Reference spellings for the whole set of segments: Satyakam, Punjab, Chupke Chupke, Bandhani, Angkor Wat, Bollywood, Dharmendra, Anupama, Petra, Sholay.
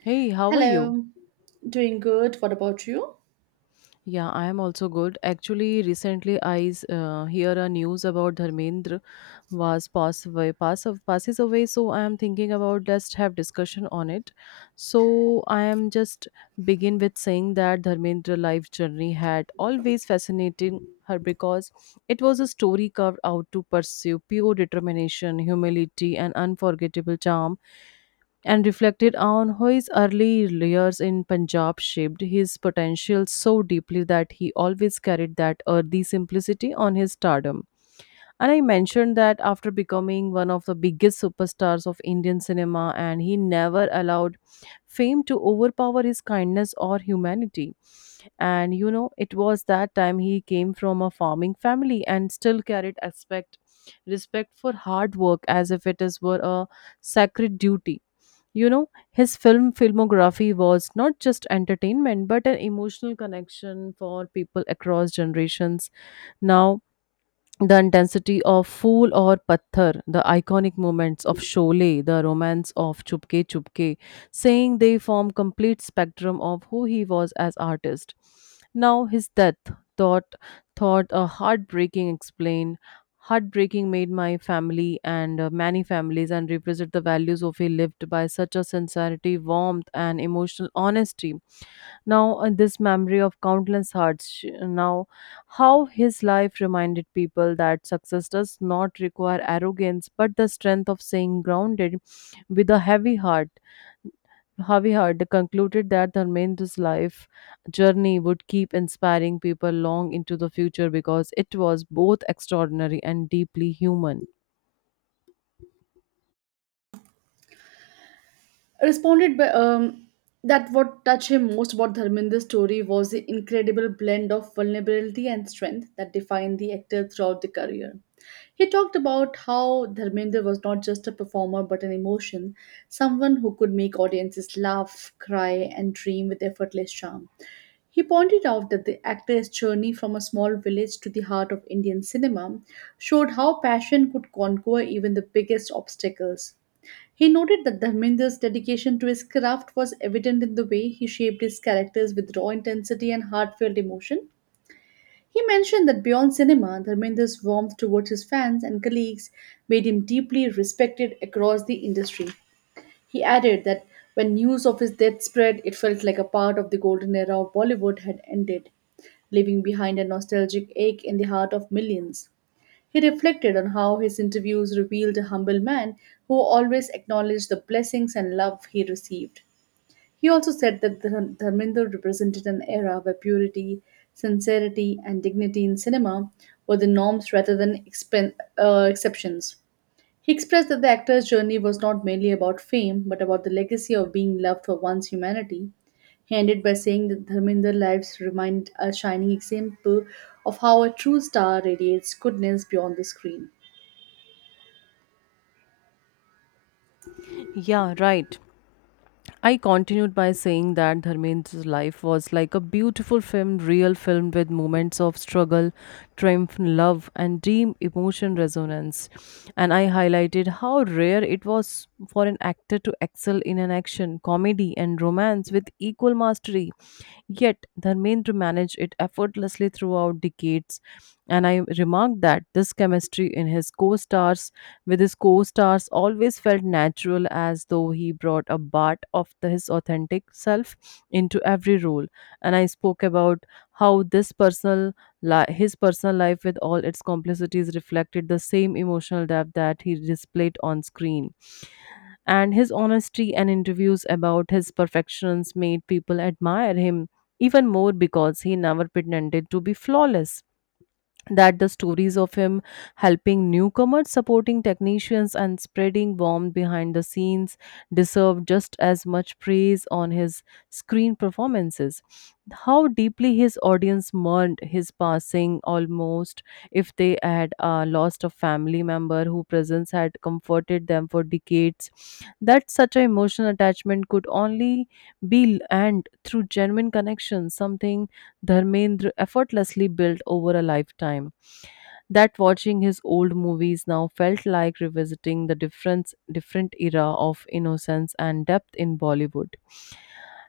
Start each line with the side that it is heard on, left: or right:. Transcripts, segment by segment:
left: Hey, how are you?
right: Hello, doing good. What about you?
left: Yeah, I am also good. Actually, recently I hear a news about Dharmendra was passes away. So I am thinking about just have discussion on it. So I am just begin with saying that Dharmendra life journey had always fascinated her because it was a story carved out to pursue pure determination, humility, and unforgettable charm, and reflected on how his early years in Punjab shaped his potential so deeply that he always carried that earthy simplicity on his stardom. And I mentioned that after becoming one of the biggest superstars of Indian cinema, and he never allowed fame to overpower his kindness or humanity. And it was that time he came from a farming family and still carried aspect respect for hard work as if it is were a sacred duty. His filmography was not just entertainment but an emotional connection for people across generations. Now, the intensity of Fool or Patthar, the iconic moments of Sholay, the romance of Chupke Chupke, saying they form complete spectrum of who he was as artist. Now his death thought thought a heartbreaking made my family and many families and represent the values of he lived by such a sincerity, warmth, and emotional honesty. Now, this memory of countless hearts, now, how his life reminded people that success does not require arrogance but the strength of staying grounded. With a heavy heart, they concluded that Dharmendra's life journey would keep inspiring people long into the future because it was both extraordinary and deeply human.
right: Responded by that what touched him most about Dharminder's story was the incredible blend of vulnerability and strength that defined the actor throughout the career. He talked about how Dharminder was not just a performer but an emotion, someone who could make audiences laugh, cry, and dream with effortless charm. He pointed out that the actor's journey from a small village to the heart of Indian cinema showed how passion could conquer even the biggest obstacles. He noted that Dharmendra's dedication to his craft was evident in the way he shaped his characters with raw intensity and heartfelt emotion. He mentioned that beyond cinema, Dharmendra's warmth towards his fans and colleagues made him deeply respected across the industry. He added that when news of his death spread, it felt like a part of the golden era of Bollywood had ended, leaving behind a nostalgic ache in the heart of millions. He reflected on how his interviews revealed a humble man who always acknowledged the blessings and love he received. He also said that Dharminder represented an era where purity, sincerity, and dignity in cinema were the norms rather than exceptions. He expressed that the actor's journey was not merely about fame, but about the legacy of being loved for one's humanity. He ended by saying that Dharminder lives remained a shining example of how a true star radiates goodness beyond the screen.
left: Yeah, right. I continued by saying that Dharmendra's life was like a beautiful film, real film with moments of struggle, triumph, love, and deep emotion resonance. And I highlighted how rare it was for an actor to excel in an action, comedy, and romance with equal mastery. Yet, Dharmendra managed it effortlessly throughout decades, and I remarked that this chemistry in his co-stars with his co-stars always felt natural, as though he brought a part of his authentic self into every role. And I spoke about how his personal life with all its complexities reflected the same emotional depth that he displayed on screen, and his honesty and interviews about his perfections made people admire him even more because he never pretended to be flawless. That the stories of him helping newcomers, supporting technicians, and spreading warmth behind the scenes deserve just as much praise on his screen performances. How deeply his audience mourned his passing, almost if they had lost a family member whose presence had comforted them for decades. That such an emotional attachment could only be earned through genuine connection, something Dharmendra effortlessly built over a lifetime. That watching his old movies now felt like revisiting the difference different era of innocence and depth in Bollywood,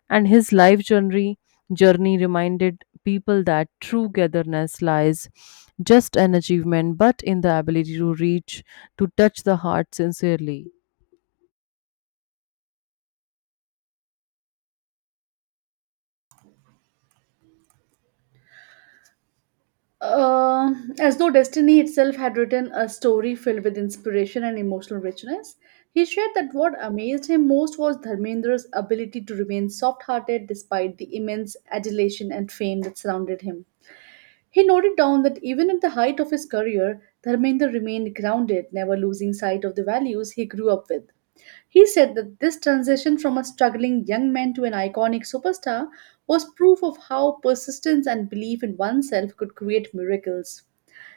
left: and his life journey reminded people that true togetherness lies just an achievement but in the ability to reach to touch the heart sincerely.
right: As though destiny itself had written a story filled with inspiration and emotional richness, he shared that what amazed him most was Dharmendra's ability to remain soft hearted despite the immense adulation and fame that surrounded him. He noted down that even at the height of his career, Dharmendra remained grounded, never losing sight of the values he grew up with. He said that this transition from a struggling young man to an iconic superstar was proof of how persistence and belief in oneself could create miracles.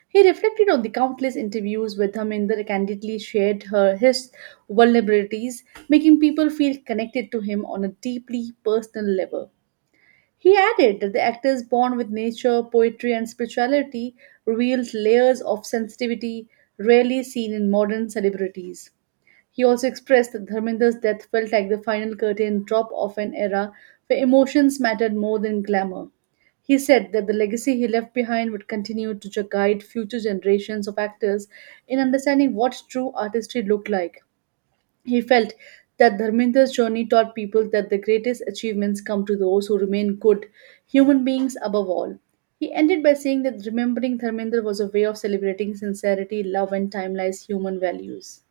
right: He reflected on the countless interviews with Dharminder candidly shared her his vulnerabilities, making people feel connected to him on a deeply personal level. He added that the actors bond with nature, poetry, and spirituality revealed layers of sensitivity rarely seen in modern celebrities. He also expressed that Dharmender's death felt like the final curtain drop of an era where emotions mattered more than glamour. He said that the legacy he left behind would continue to guide future generations of actors in understanding what true artistry looked like. He felt that Dharmender's journey taught people that the greatest achievements come to those who remain good human beings above all. He ended by saying that remembering Dharmender was a way of celebrating sincerity, love, and timeless human values.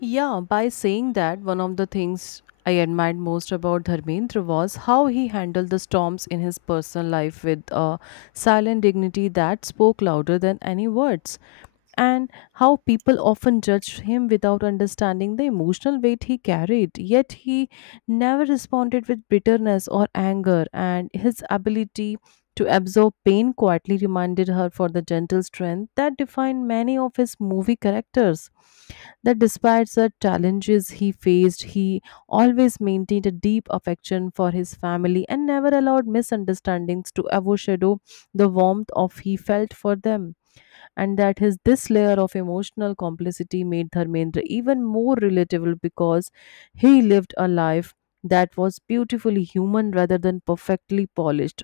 left: Yeah, by saying that, one of the things I admired most about Dharmendra was how he handled the storms in his personal life with a silent dignity that spoke louder than any words, and how people often judged him without understanding the emotional weight he carried. Yet he never responded with bitterness or anger, and his ability to absorb pain quietly reminded her for the gentle strength that defined many of his movie characters. That despite the challenges he faced, he always maintained a deep affection for his family and never allowed misunderstandings to overshadow the warmth of he felt for them, and that his this layer of emotional complicity made Dharmendra even more relatable because he lived a life that was beautifully human rather than perfectly polished.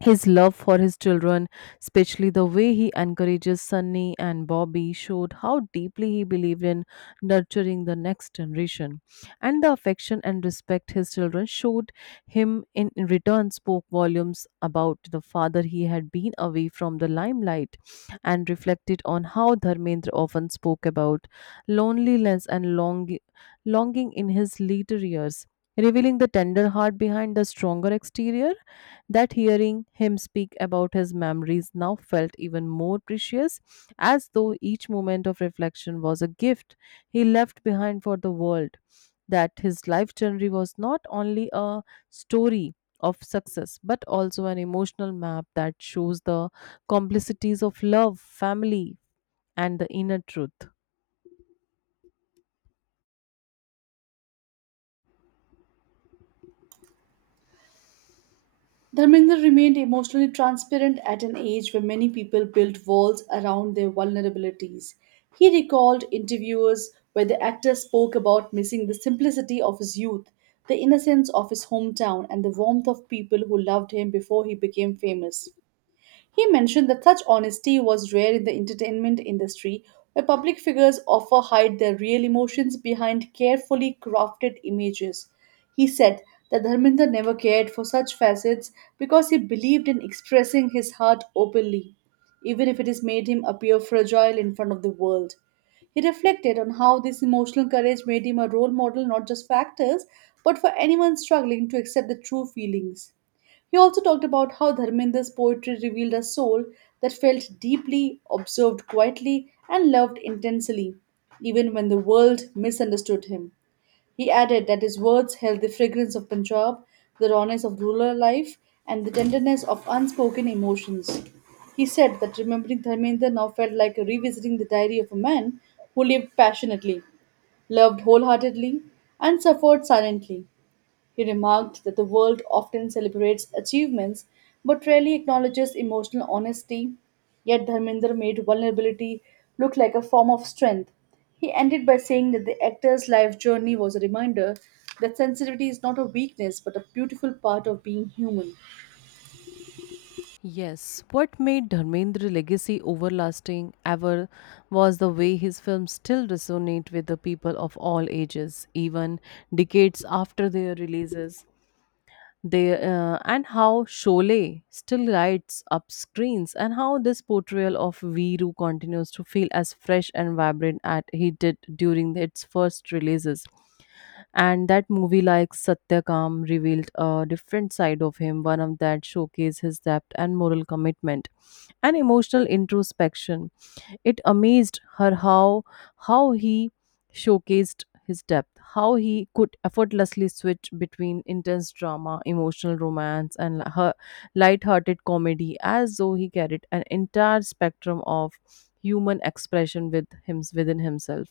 left: His love for his children, especially the way he encourages Sunny and Bobby, showed how deeply he believed in nurturing the next generation. And the affection and respect his children showed him in return spoke volumes about the father he had been away from the limelight, and reflected on how Dharmendra often spoke about loneliness and longing in his later years, revealing the tender heart behind the stronger exterior. That hearing him speak about his memories now felt even more precious, as though each moment of reflection was a gift he left behind for the world. That his life journey was not only a story of success, but also an emotional map that shows the complexities of love, family, and the inner truth.
right: Dharmendra remained emotionally transparent at an age where many people built walls around their vulnerabilities. He recalled interviews where the actor spoke about missing the simplicity of his youth, the innocence of his hometown, and the warmth of people who loved him before he became famous. He mentioned that such honesty was rare in the entertainment industry, where public figures often hide their real emotions behind carefully crafted images. He said that Dharminder never cared for such facets, because he believed in expressing his heart openly, even if it has made him appear fragile in front of the world. He reflected on how this emotional courage made him a role model not just for actors, but for anyone struggling to accept the true feelings. He also talked about how Dharmendra's poetry revealed a soul that felt deeply, observed quietly, and loved intensely, even when the world misunderstood him. He added that his words held the fragrance of Punjab, the rawness of rural life, and the tenderness of unspoken emotions. He said that remembering Dharmendra now felt like revisiting the diary of a man who lived passionately, loved wholeheartedly, and suffered silently. He remarked that the world often celebrates achievements but rarely acknowledges emotional honesty, yet Dharminder made vulnerability look like a form of strength. He ended by saying that the actor's life journey was a reminder that sensitivity is not a weakness but a beautiful part of being human.
left: Yes, what made Dharmendra's legacy overlasting ever was the way his films still resonate with the people of all ages, even decades after their releases. They and how Sholay still lights up screens, and how this portrayal of Viru continues to feel as fresh and vibrant as he did during its first releases. And that movie, like Satyakam, revealed a different side of him, one of that showcased his depth and moral commitment and emotional introspection. It amazed her how he showcased his depth, how he could effortlessly switch between intense drama, emotional romance, and her light-hearted comedy, as though he carried an entire spectrum of human expression with him within himself.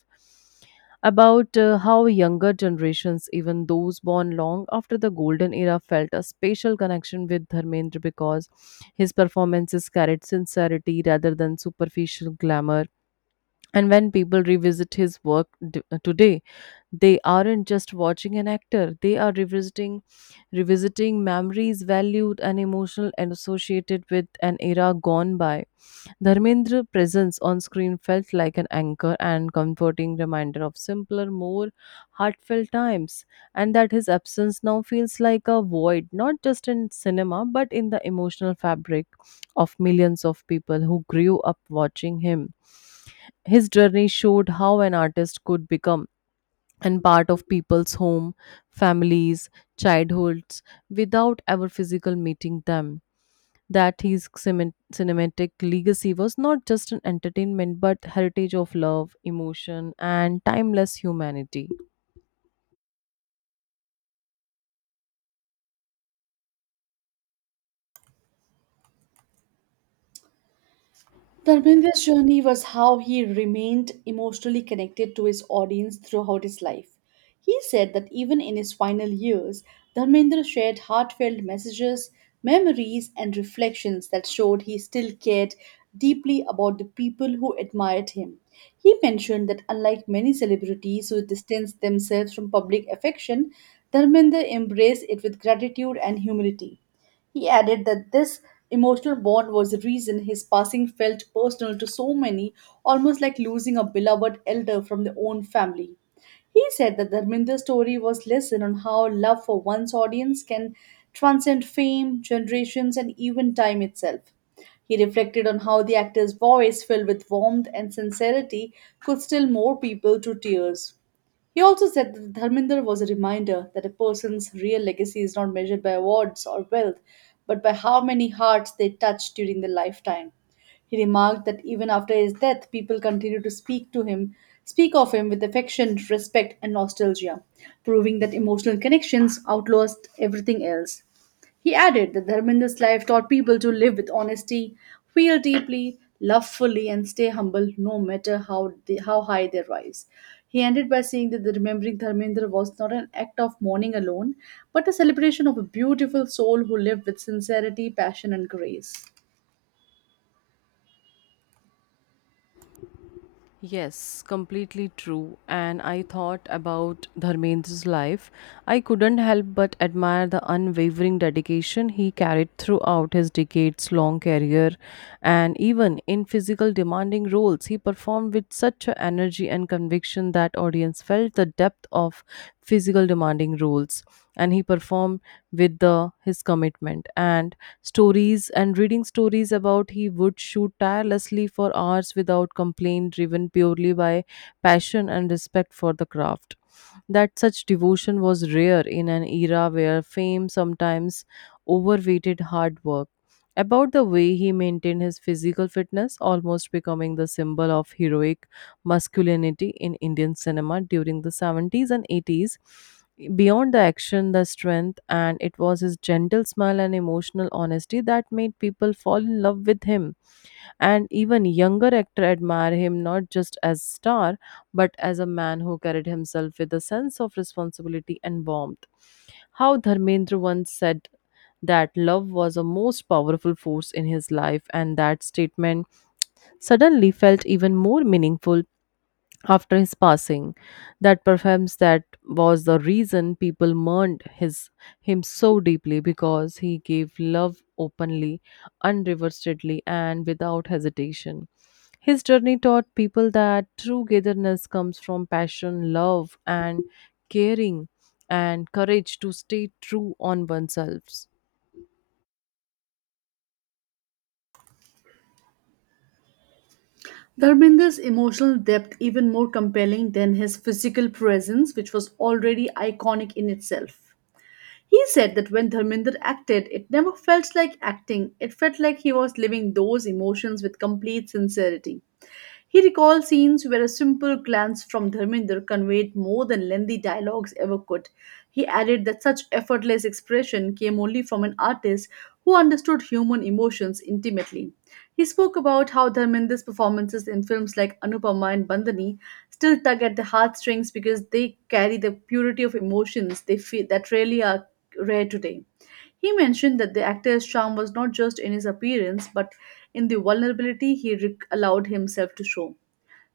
left: About how younger generations, even those born long after the golden era, felt a special connection with Dharmendra because his performances carried sincerity rather than superficial glamour, and when people revisit his work today, they aren't just watching an actor; they are revisiting memories valued and emotional and associated with an era gone by. Dharmendra's presence on screen felt like an anchor and comforting reminder of simpler, more heartfelt times, and that his absence now feels like a void, not just in cinema but in the emotional fabric of millions of people who grew up watching him. His journey showed how an artist could become and part of people's home, families, childhoods without ever physical meeting them, that his cinematic legacy was not just an entertainment but heritage of love, emotion, and timeless humanity.
right: Dharmendra's journey was how he remained emotionally connected to his audience throughout his life. He said that even in his final years, Dharmendra shared heartfelt messages, memories, and reflections that showed he still cared deeply about the people who admired him. He mentioned that unlike many celebrities who distanced themselves from public affection, Dharmendra embraced it with gratitude and humility. He added that this emotional bond was the reason his passing felt personal to so many, almost like losing a beloved elder from their own family. He said that Dharminder's story was lesson on how love for one's audience can transcend fame, generations, and even time itself. He reflected on how the actor's voice, filled with warmth and sincerity, could still more people to tears. He also said that Dharminder was a reminder that a person's real legacy is not measured by awards or wealth, but by how many hearts they touch during their lifetime. He remarked that even after his death, people continue to speak to him, speak of him with affection, respect, and nostalgia, proving that emotional connections outlast everything else. He added that Dharmendra's life taught people to live with honesty, feel deeply, love fully, and stay humble no matter how high they rise. He ended by saying that the remembering Dharmendra was not an act of mourning alone, but a celebration of a beautiful soul who lived with sincerity, passion, and grace.
left: Yes, completely true. And I thought about Dharmendra's life. I couldn't help but admire the unwavering dedication he carried throughout his decades long career. And even in physical demanding roles, he performed with such a energy and conviction that audience felt the depth of physical demanding roles. And he performed with his commitment. And stories and reading stories about he would shoot tirelessly for hours without complaint, driven purely by passion and respect for the craft, that such devotion was rare in an era where fame sometimes overweighted hard work, about the way he maintained his physical fitness, almost becoming the symbol of heroic masculinity in Indian cinema during the 70s and 80s. Beyond the action, the strength, and it was his gentle smile and emotional honesty that made people fall in love with him. And even younger actors admire him not just as star, but as a man who carried himself with a sense of responsibility and warmth. How Dharmendra once said that love was a most powerful force in his life, and that statement suddenly felt even more meaningful after his passing, that perhaps that was the reason people mourned his him so deeply because he gave love openly, unreservedly, and without hesitation. His journey taught people that true togetherness comes from passion, love, and caring, and courage to stay true on oneself.
right: Dharmendra's emotional depth even more compelling than his physical presence, which was already iconic in itself. He said that when Dharminder acted, it never felt like acting, it felt like he was living those emotions with complete sincerity. He recalled scenes where a simple glance from Dharminder conveyed more than lengthy dialogues ever could. He added that such effortless expression came only from an artist who understood human emotions intimately. He spoke about how Dharminder's performances in films like Anupama and Bandhani still tug at the heartstrings because they carry the purity of emotions they feel that really are rare today. He mentioned that the actor's charm was not just in his appearance, but in the vulnerability he allowed himself to show.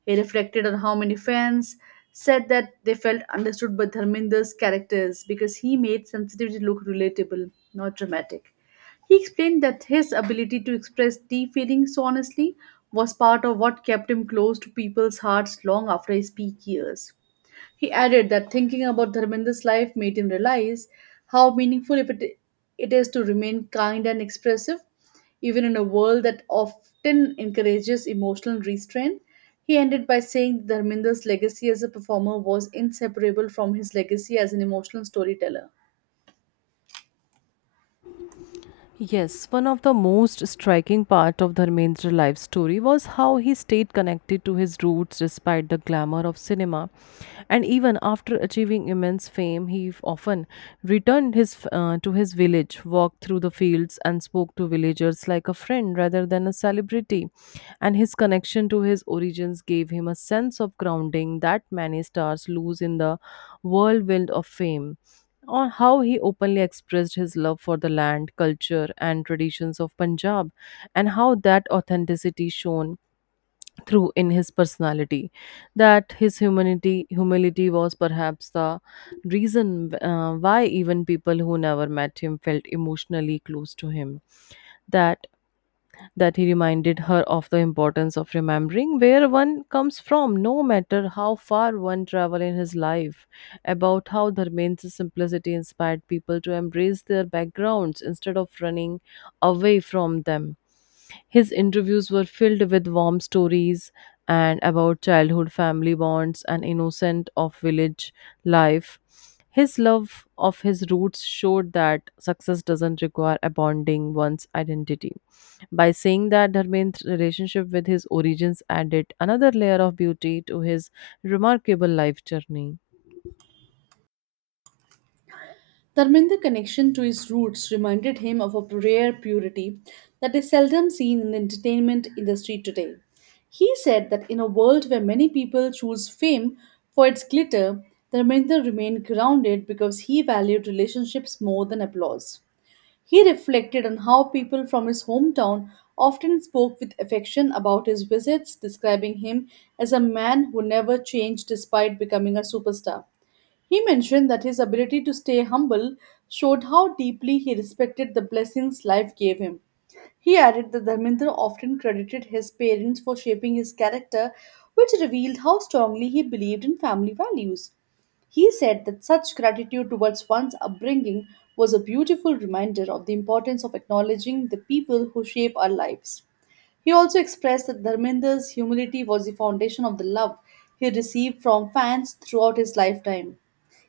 right: He reflected on how many fans said that they felt understood by Dharminder's characters because he made sensitivity look relatable, not dramatic. He explained that his ability to express deep feelings so honestly was part of what kept him close to people's hearts long after his peak years. He added that thinking about Dharmendra's life made him realize how meaningful it is to remain kind and expressive, even in a world that often encourages emotional restraint. He ended by saying that Dharmendra's legacy as a performer was inseparable from his legacy as an emotional storyteller.
left: Yes, one of the most striking part of Dharmendra's life story was how he stayed connected to his roots despite the glamour of cinema. And even after achieving immense fame, he often returned his to his village, walked through the fields and spoke to villagers like a friend rather than a celebrity. And his connection to his origins gave him a sense of grounding that many stars lose in the whirlwind of fame, on how he openly expressed his love for the land, culture, and traditions of Punjab, and how that authenticity shone through in his personality. That his humility was perhaps the reason why even people who never met him felt emotionally close to him. That that he reminded her of the importance of remembering where one comes from, no matter how far one travel in his life, about how Dharmendra's simplicity inspired people to embrace their backgrounds instead of running away from them. His interviews were filled with warm stories and about childhood family bonds and innocent of village life. His love of his roots showed that success doesn't require abandoning one's identity. By saying that, Dharmendra's relationship with his origins added another layer of beauty to his remarkable life journey.
right: Dharmendra's connection to his roots reminded him of a rare purity that is seldom seen in the entertainment industry today. He said that in a world where many people choose fame for its glitter, Dharmendra remained grounded because he valued relationships more than applause. He reflected on how people from his hometown often spoke with affection about his visits, describing him as a man who never changed despite becoming a superstar. He mentioned that his ability to stay humble showed how deeply he respected the blessings life gave him. He added that Dharmendra often credited his parents for shaping his character, which revealed how strongly he believed in family values. He said that such gratitude towards one's upbringing was a beautiful reminder of the importance of acknowledging the people who shape our lives. He also expressed that Dharmender's humility was the foundation of the love he received from fans throughout his lifetime.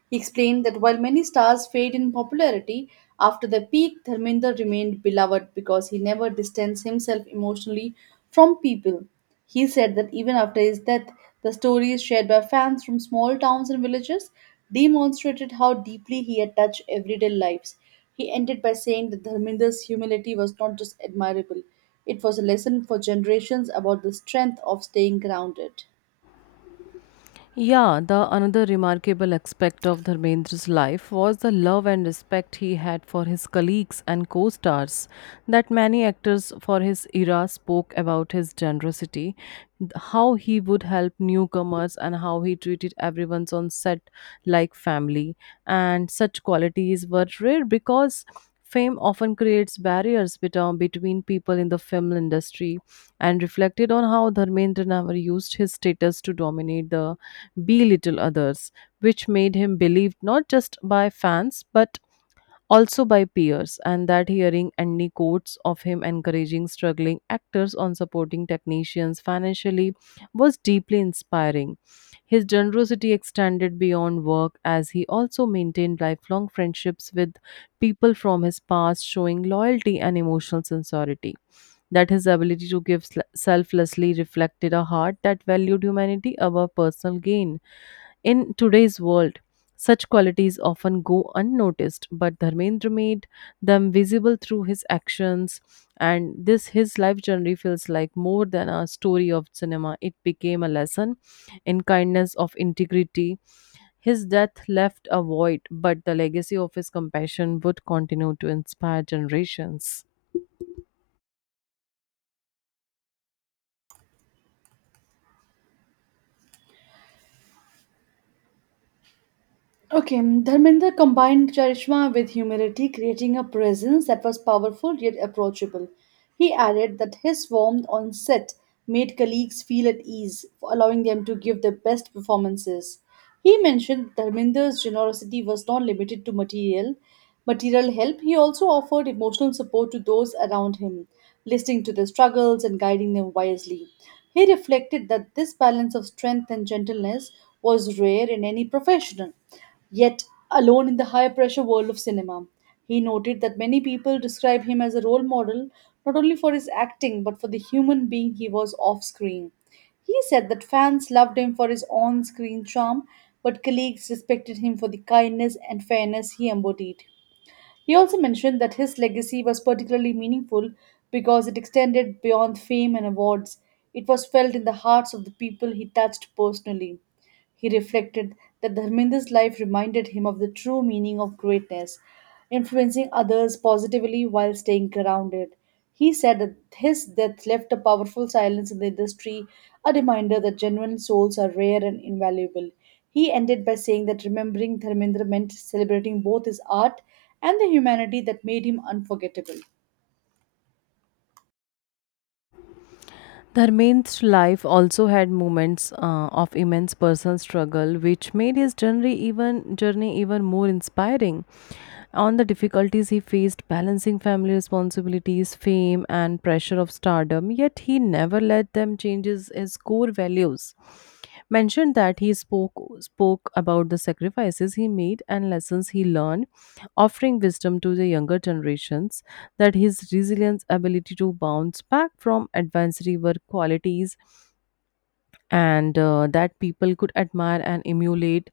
right: He explained that while many stars fade in popularity after their peak, Dharmendra remained beloved because he never distanced himself emotionally from people. He said that even after his death, the stories shared by fans from small towns and villages demonstrated how deeply he had touched everyday lives. He ended by saying that Dharmendra's humility was not just admirable, it was a lesson for generations about the strength of staying grounded.
left: Yeah, the another remarkable aspect of Dharmendra's life was the love and respect he had for his colleagues and co-stars, that many actors for his era spoke about his generosity, how he would help newcomers and how he treated everyone on set like family. And such qualities were rare because fame often creates barriers between people in the film industry and reflected on how Dharmendra never used his status to dominate the belittle others, which made him believed not just by fans but also by peers. And that hearing any quotes of him encouraging struggling actors on supporting technicians financially was deeply inspiring. His generosity extended beyond work as he also maintained lifelong friendships with people from his past, showing loyalty and emotional sincerity. That his ability to give selflessly reflected a heart that valued humanity above personal gain. In today's world, such qualities often go unnoticed, but Dharmendra made them visible through his actions, and this his life journey feels like more than a story of cinema. It became a lesson in kindness of integrity. His death left a void, but the legacy of his compassion would continue to inspire generations.
right: Okay, Dharmendra combined charisma with humility, creating a presence that was powerful yet approachable. He added that his warmth on set made colleagues feel at ease, allowing them to give their best performances. He mentioned Dharmendra's generosity was not limited to material. Material help, he also offered emotional support to those around him, listening to their struggles and guiding them wisely. He reflected that this balance of strength and gentleness was rare in any professional. Yet, alone in the high pressure world of cinema, he noted that many people describe him as a role model not only for his acting but for the human being he was off screen. He said that fans loved him for his on screen charm, but colleagues respected him for the kindness and fairness he embodied. He also mentioned that his legacy was particularly meaningful because it extended beyond fame and awards. It was felt in the hearts of the people he touched personally. He reflected that Dharmendra's life reminded him of the true meaning of greatness, influencing others positively while staying grounded. He said that his death left a powerful silence in the industry, a reminder that genuine souls are rare and invaluable. He ended by saying that remembering Dharmendra meant celebrating both his art and the humanity that made him unforgettable.
left: Dharmendra's life also had moments of immense personal struggle, which made his journey even more inspiring. On the difficulties he faced balancing family responsibilities, fame, and pressure of stardom, yet he never let them change his core values mentioned that he spoke about the sacrifices he made and lessons he learned, offering wisdom to the younger generations that his resilience ability to bounce back from adversity were qualities and that people could admire and emulate.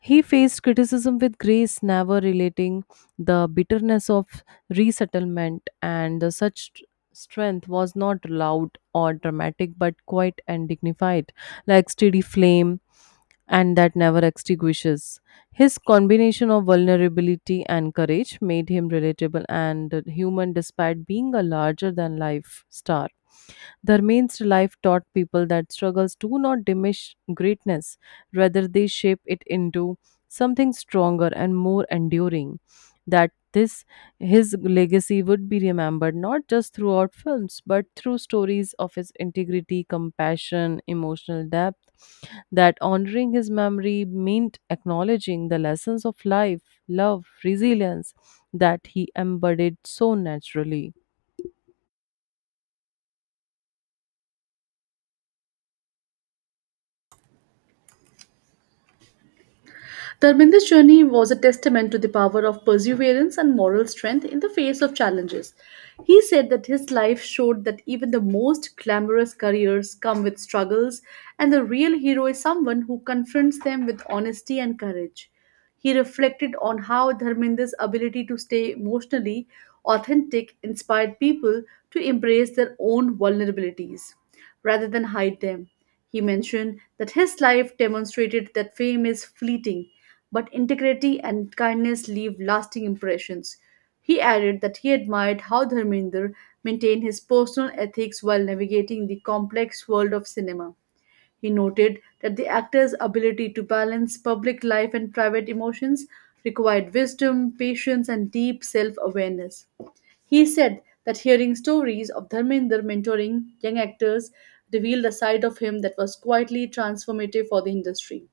left: He faced criticism with grace, never relating the bitterness of resettlement, and the such strength was not loud or dramatic but quiet and dignified, like steady flame and that never extinguishes. His combination of vulnerability and courage made him relatable and human despite being a larger than life star. The life taught people that struggles do not diminish greatness, rather, they shape it into something stronger and more enduring. That this his legacy would be remembered not just throughout films but through stories of his integrity, compassion, emotional depth. That honoring his memory meant acknowledging the lessons of life, love, resilience that he embodied so naturally.
right: Dharminder's journey was a testament to the power of perseverance and moral strength in the face of challenges. He said that his life showed that even the most glamorous careers come with struggles, and the real hero is someone who confronts them with honesty and courage. He reflected on how Dharminder's ability to stay emotionally authentic inspired people to embrace their own vulnerabilities rather than hide them. He mentioned that his life demonstrated that fame is fleeting, but integrity and kindness leave lasting impressions. He added that he admired how Dharminder maintained his personal ethics while navigating the complex world of cinema. He noted that the actor's ability to balance public life and private emotions required wisdom, patience, and deep self awareness. He said that hearing stories of Dharmender mentoring young actors revealed a side of him that was quietly transformative for the industry.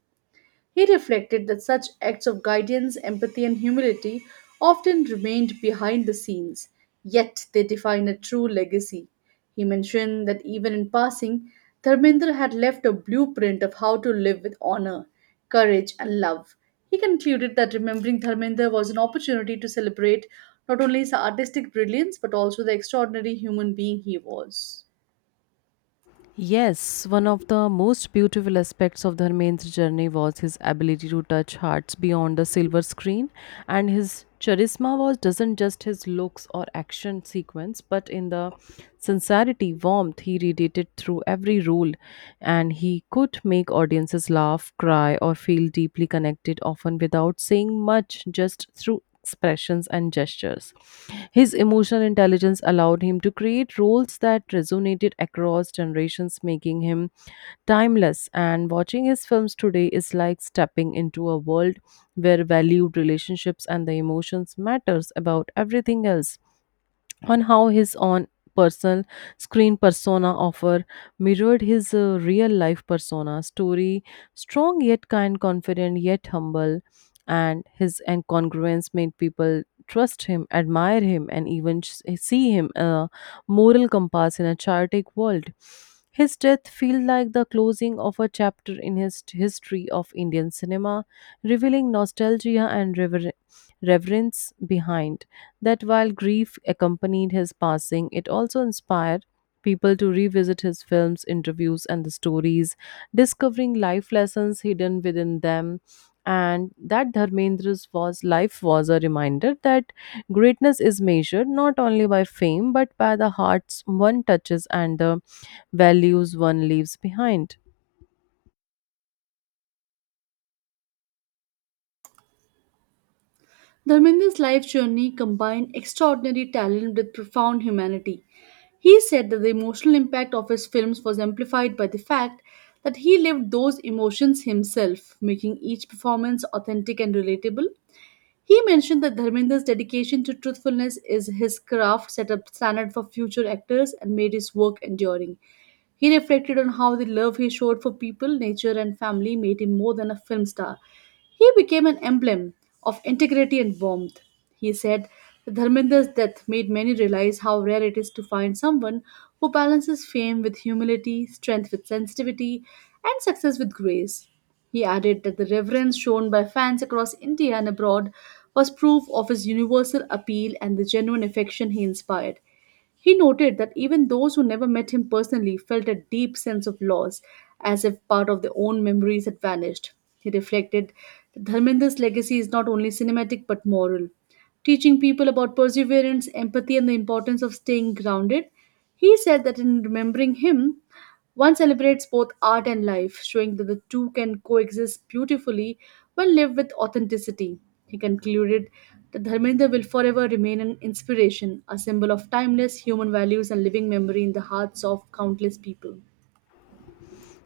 right: He reflected that such acts of guidance, empathy, and humility often remained behind the scenes, yet they define a true legacy. He mentioned that even in passing, Dharmendra had left a blueprint of how to live with honor, courage, and love. He concluded that remembering Dharmendra was an opportunity to celebrate not only his artistic brilliance but also the extraordinary human being he was.
left: Yes, one of the most beautiful aspects of Dharmendra's journey was his ability to touch hearts beyond the silver screen, and his charisma was doesn't just his looks or action sequence, but in the sincerity, warmth he radiated through every role, and he could make audiences laugh, cry, or feel deeply connected, often without saying much, just through expressions and gestures. His emotional intelligence allowed him to create roles that resonated across generations, making him timeless. And watching his films today is like stepping into a world where valued relationships and the emotions matters about everything else on how his own personal screen persona offer mirrored his real life persona story strong yet kind confident yet humble and his incongruence made people trust him admire him and even see him a moral compass in a chaotic world his death feels like the closing of a chapter in his history of Indian cinema revealing nostalgia and reverence behind. That while grief accompanied his passing, it also inspired people to revisit his films, interviews, and the stories, discovering life lessons hidden within them. And that Dharmendra's was life was a reminder that greatness is measured not only by fame but by the hearts one touches and the values one leaves behind.
right: Dharmendra's life journey combined extraordinary talent with profound humanity. He said that the emotional impact of his films was amplified by the fact that he lived those emotions himself, making each performance authentic and relatable. He mentioned that Dharmendra's dedication to truthfulness is his craft set a standard for future actors and made his work enduring. He reflected on how the love he showed for people, nature, and family made him more than a film star. He became an emblem of integrity and warmth. He said, Dharmendra's death made many realize how rare it is to find someone who balances fame with humility, strength with sensitivity, and success with grace. He added that the reverence shown by fans across India and abroad was proof of his universal appeal and the genuine affection he inspired. He noted that even those who never met him personally felt a deep sense of loss, as if part of their own memories had vanished. He reflected that Dharmendra's legacy is not only cinematic but moral. Teaching people about perseverance, empathy, and the importance of staying grounded, he said that in remembering him, one celebrates both art and life, showing that the two can coexist beautifully when lived with authenticity. He concluded that Dharmendra will forever remain an inspiration, a symbol of timeless human values and living memory in the hearts of countless people.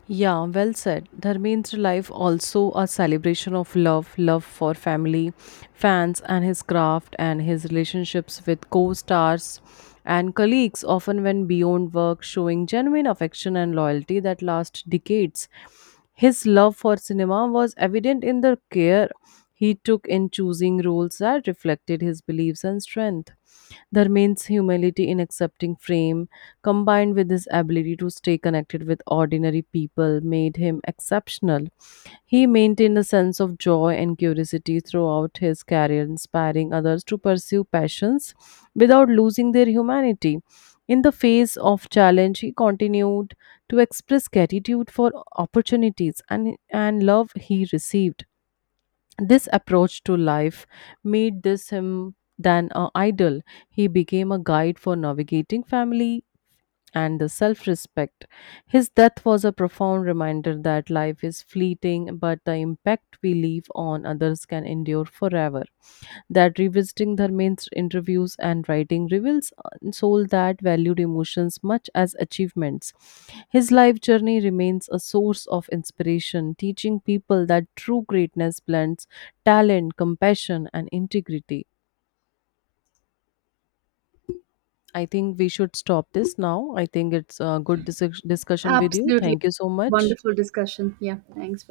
left: Yeah, well said. Dharmendra life also a celebration of love, love for family, fans and his craft and his relationships with co-stars and colleagues often went beyond work showing genuine affection and loyalty that last decades. His love for cinema was evident in the care he took in choosing roles that reflected his beliefs and strength. There means humility in accepting fame, combined with his ability to stay connected with ordinary people, made him exceptional. He maintained a sense of joy and curiosity throughout his career, inspiring others to pursue passions without losing their humanity. In the face of challenge, he continued to express gratitude for opportunities and love he received this approach to life made this him than an idol. He became a guide for navigating family and the self respect. His death was a profound reminder that life is fleeting, but the impact we leave on others can endure forever. That revisiting Dharmendra's interviews and writing reveals a soul that valued emotions much as achievements. His life journey remains a source of inspiration, teaching people that true greatness blends talent, compassion, and integrity. I think we should stop this now. I think it's a good discussion with you.
right: Absolutely.
left: Thank you so much.
right: Wonderful discussion. Yeah, thanks.